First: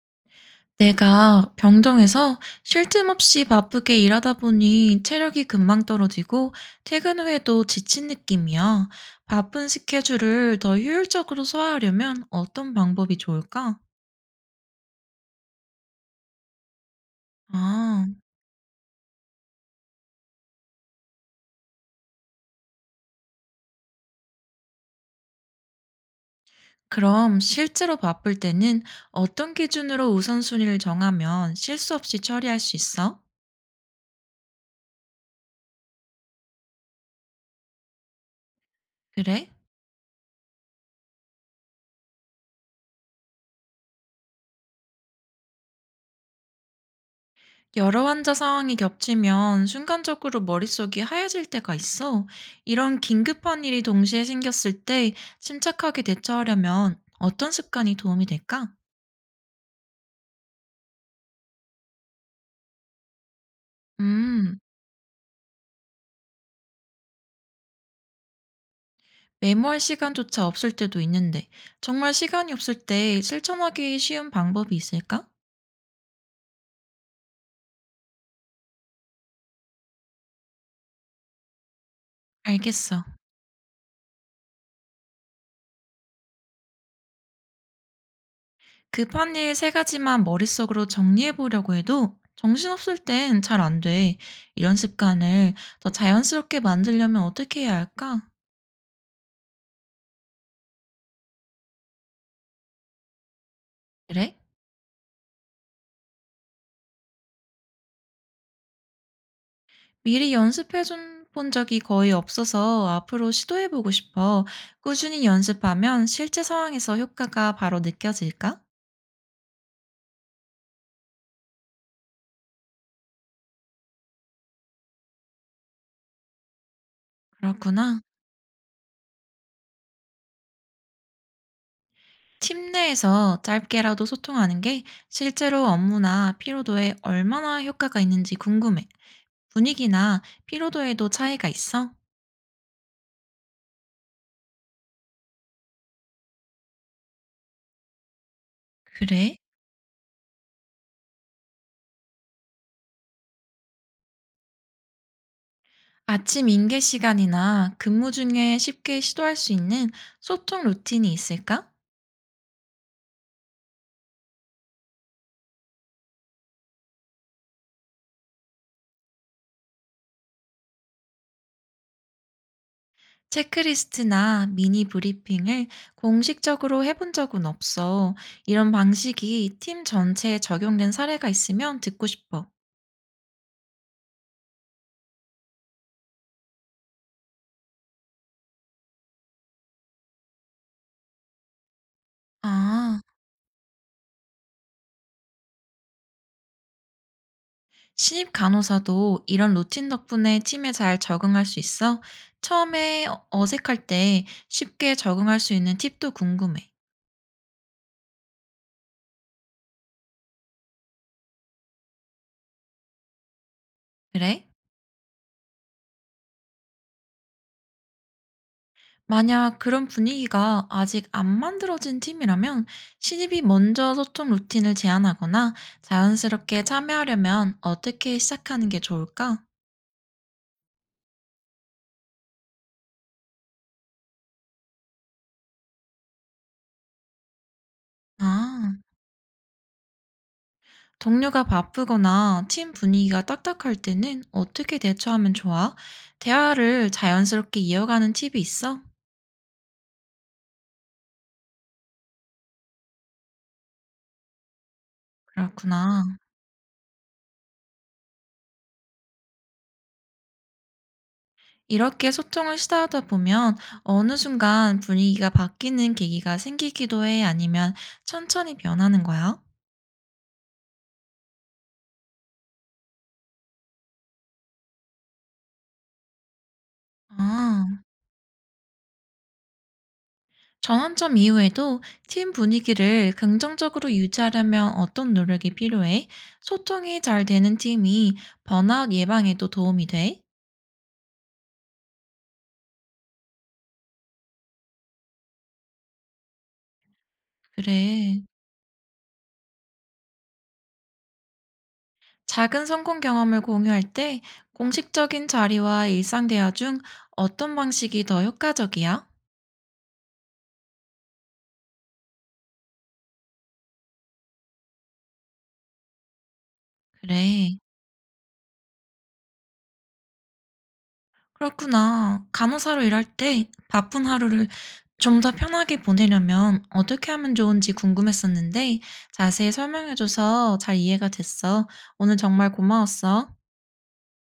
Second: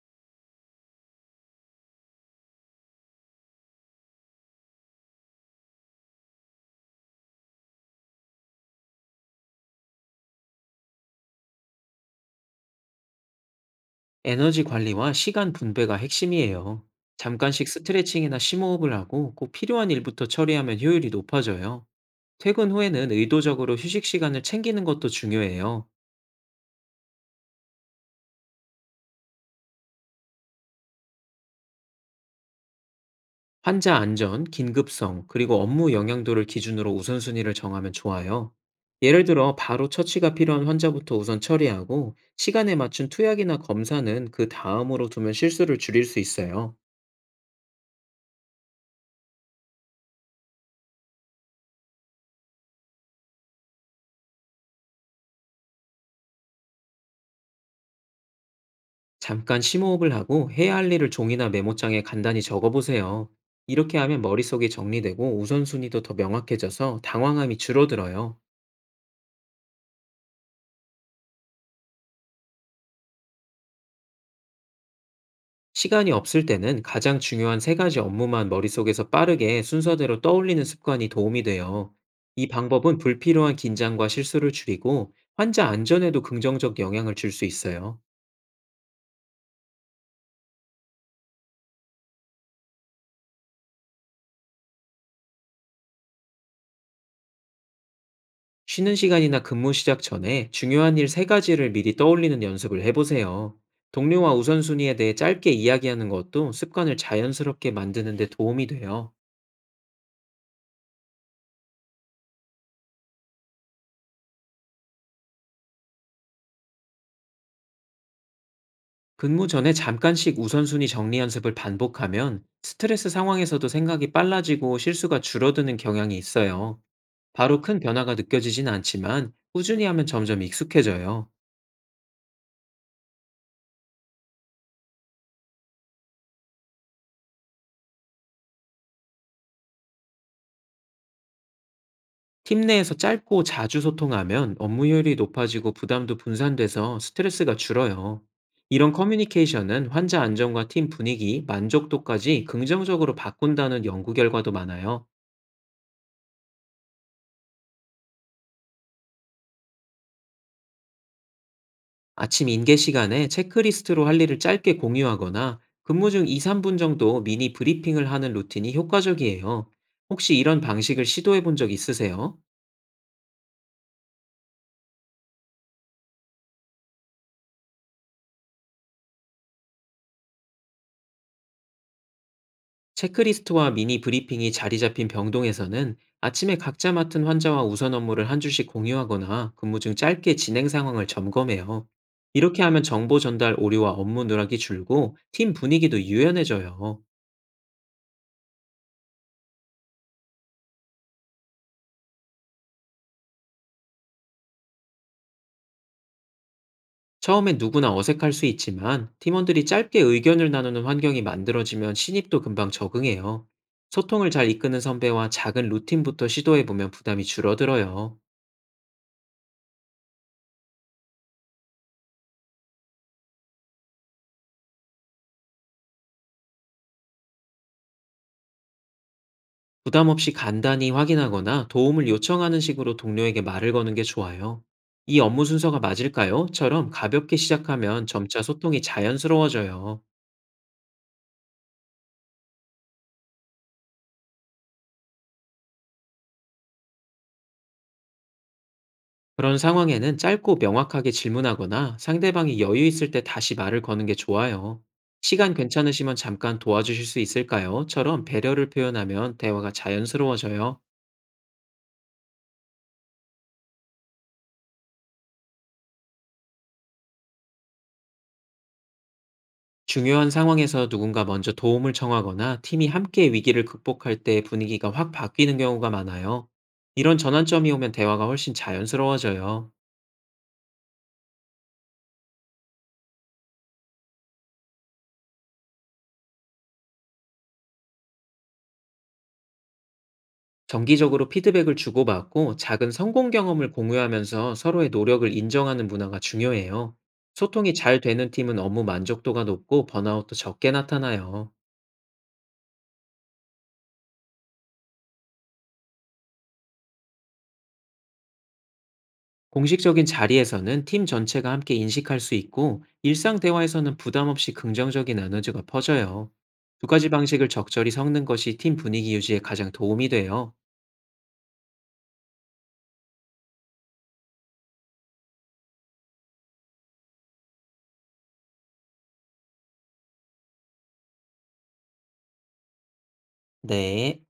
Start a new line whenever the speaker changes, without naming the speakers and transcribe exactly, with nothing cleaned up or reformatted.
내가 병동에서 쉴 틈 없이 바쁘게 일하다 보니 체력이 금방 떨어지고 퇴근 후에도 지친 느낌이야. 바쁜 스케줄을 더 효율적으로 소화하려면 어떤 방법이 좋을까?
에너지 관리와 시간 분배가 핵심이에요. 잠깐씩
아,
스트레칭이나 심호흡을 하고 꼭 필요한 일부터 처리하면 효율이 높아져요. 퇴근 후에는 의도적으로 휴식 시간을 챙기는 것도 중요해요.
그럼 실제로 바쁠 때는 어떤 기준으로 우선순위를 정하면 실수 없이 처리할 수 있어?
환자 안전, 긴급성, 그리고 업무 영향도를 기준으로 우선순위를 정하면 좋아요. 예를
그래?
들어 바로 처치가 필요한 환자부터 우선 처리하고 시간에 맞춘 투약이나 검사는 그 다음으로 두면 실수를 줄일 수 있어요.
여러 환자 상황이 겹치면 순간적으로 머릿속이 하얘질 때가 있어. 이런 긴급한 일이 동시에 생겼을 때 침착하게 대처하려면 어떤 습관이 도움이 될까?
잠깐 심호흡을 하고 해야 할 일을 종이나 메모장에 간단히 적어보세요. 이렇게 하면
음,
머릿속이 정리되고 우선순위도 더 명확해져서 당황함이 줄어들어요.
메모할 시간조차 없을 때도 있는데, 정말 시간이 없을 때 실천하기 쉬운 방법이 있을까?
시간이 없을 때는 가장 중요한 세 가지 업무만 머릿속에서 빠르게 순서대로 떠올리는 습관이 도움이 돼요. 이 방법은
알겠어.
불필요한 긴장과 실수를 줄이고 환자 안전에도 긍정적 영향을 줄 수 있어요.
급한 일 세 가지만 머릿속으로 정리해 보려고 해도 정신없을 땐 잘 안 돼. 이런 습관을 더 자연스럽게 만들려면 어떻게 해야 할까?
쉬는 시간이나 근무 시작 전에 중요한 일 세 가지를 미리 떠올리는 연습을 해보세요. 동료와
그래?
우선순위에 대해 짧게 이야기하는 것도 습관을 자연스럽게 만드는 데 도움이 돼요.
미리 연습해 본 적이 거의 없어서 앞으로 시도해 보고 싶어. 꾸준히 연습하면 실제 상황에서 효과가 바로 느껴질까?
근무 전에 잠깐씩 우선순위 정리 연습을 반복하면 스트레스 상황에서도 생각이 빨라지고 실수가 줄어드는 경향이 있어요. 바로 큰
그렇구나.
변화가 느껴지진 않지만 꾸준히 하면 점점 익숙해져요.
팀 내에서 짧게라도 소통하는 게 실제로 업무나 피로도에 얼마나 효과가 있는지 궁금해. 분위기나 피로도에도 차이가 있어?
팀 내에서 짧고 자주 소통하면 업무 효율이 높아지고 부담도 분산돼서 스트레스가 줄어요. 이런
그래?
커뮤니케이션은 환자 안정과 팀 분위기, 만족도까지 긍정적으로 바꾼다는 연구 결과도 많아요.
아침 인계 시간이나 근무 중에 쉽게 시도할 수 있는 소통 루틴이 있을까?
아침 인계 시간에 체크리스트로 할 일을 짧게 공유하거나 근무 중 이, 삼 분 정도 미니 브리핑을 하는 루틴이 효과적이에요. 혹시 이런 방식을 시도해 본 적 있으세요?
체크리스트나 미니 브리핑을 공식적으로 해본 적은 없어. 이런 방식이 팀 전체에 적용된 사례가 있으면 듣고 싶어.
체크리스트와 미니 브리핑이 자리 잡힌 병동에서는 아침에 각자 맡은 환자와 우선 업무를 한 줄씩 공유하거나 근무 중 짧게 진행 상황을 점검해요. 이렇게 하면
아,
정보 전달 오류와 업무 누락이 줄고 팀 분위기도 유연해져요.
신입 간호사도 이런 루틴 덕분에 팀에 잘 적응할 수 있어? 처음에 어- 어색할 때 쉽게 적응할 수 있는 팁도 궁금해.
처음엔 누구나 어색할 수 있지만 팀원들이 짧게 의견을 나누는 환경이 만들어지면 신입도 금방 적응해요. 소통을
그래?
잘 이끄는 선배와 작은 루틴부터 시도해보면 부담이 줄어들어요.
만약 그런 분위기가 아직 안 만들어진 팀이라면 신입이 먼저 소통 루틴을 제안하거나 자연스럽게 참여하려면 어떻게 시작하는 게 좋을까?
부담 없이 간단히 확인하거나 도움을 요청하는 식으로 동료에게 말을 거는 게 좋아요. 이 업무 순서가 맞을까요? 처럼 가볍게 시작하면 점차
아,
소통이 자연스러워져요.
동료가 바쁘거나 팀 분위기가 딱딱할 때는 어떻게 대처하면 좋아? 대화를 자연스럽게 이어가는 팁이 있어?
그런 상황에는 짧고 명확하게 질문하거나 상대방이 여유 있을 때 다시 말을 거는 게 좋아요. 시간
그렇구나.
괜찮으시면 잠깐 도와주실 수 있을까요? 처럼 배려를 표현하면 대화가 자연스러워져요.
이렇게 소통을 시도하다 보면 어느 순간 분위기가 바뀌는 계기가 생기기도 해? 아니면 천천히 변하는 거야?
중요한 상황에서 누군가 먼저 도움을 청하거나 팀이 함께 위기를 극복할 때 분위기가 확 바뀌는 경우가 많아요. 이런 전환점이
아.
오면 대화가 훨씬 자연스러워져요.
전환점 이후에도 팀 분위기를 긍정적으로 유지하려면 어떤 노력이 필요해? 소통이 잘 되는 팀이 번아웃 예방에도 도움이 돼?
정기적으로 피드백을 주고받고 작은 성공 경험을 공유하면서 서로의 노력을 인정하는 문화가 중요해요. 소통이 잘
그래.
되는 팀은 업무 만족도가 높고 번아웃도 적게 나타나요.
작은 성공 경험을 공유할 때 공식적인 자리와 일상 대화 중 어떤 방식이 더 효과적이야?
공식적인 자리에서는 팀 전체가 함께 인식할 수 있고, 일상 대화에서는 부담 없이 긍정적인 에너지가 퍼져요. 두 가지 방식을
그래.
적절히 섞는 것이 팀 분위기 유지에 가장 도움이 돼요.
그렇구나. 간호사로 일할 때 바쁜 하루를 좀 더 편하게 보내려면 어떻게 하면 좋은지 궁금했었는데 자세히 설명해줘서 잘 이해가 됐어. 오늘 정말 고마웠어.
네.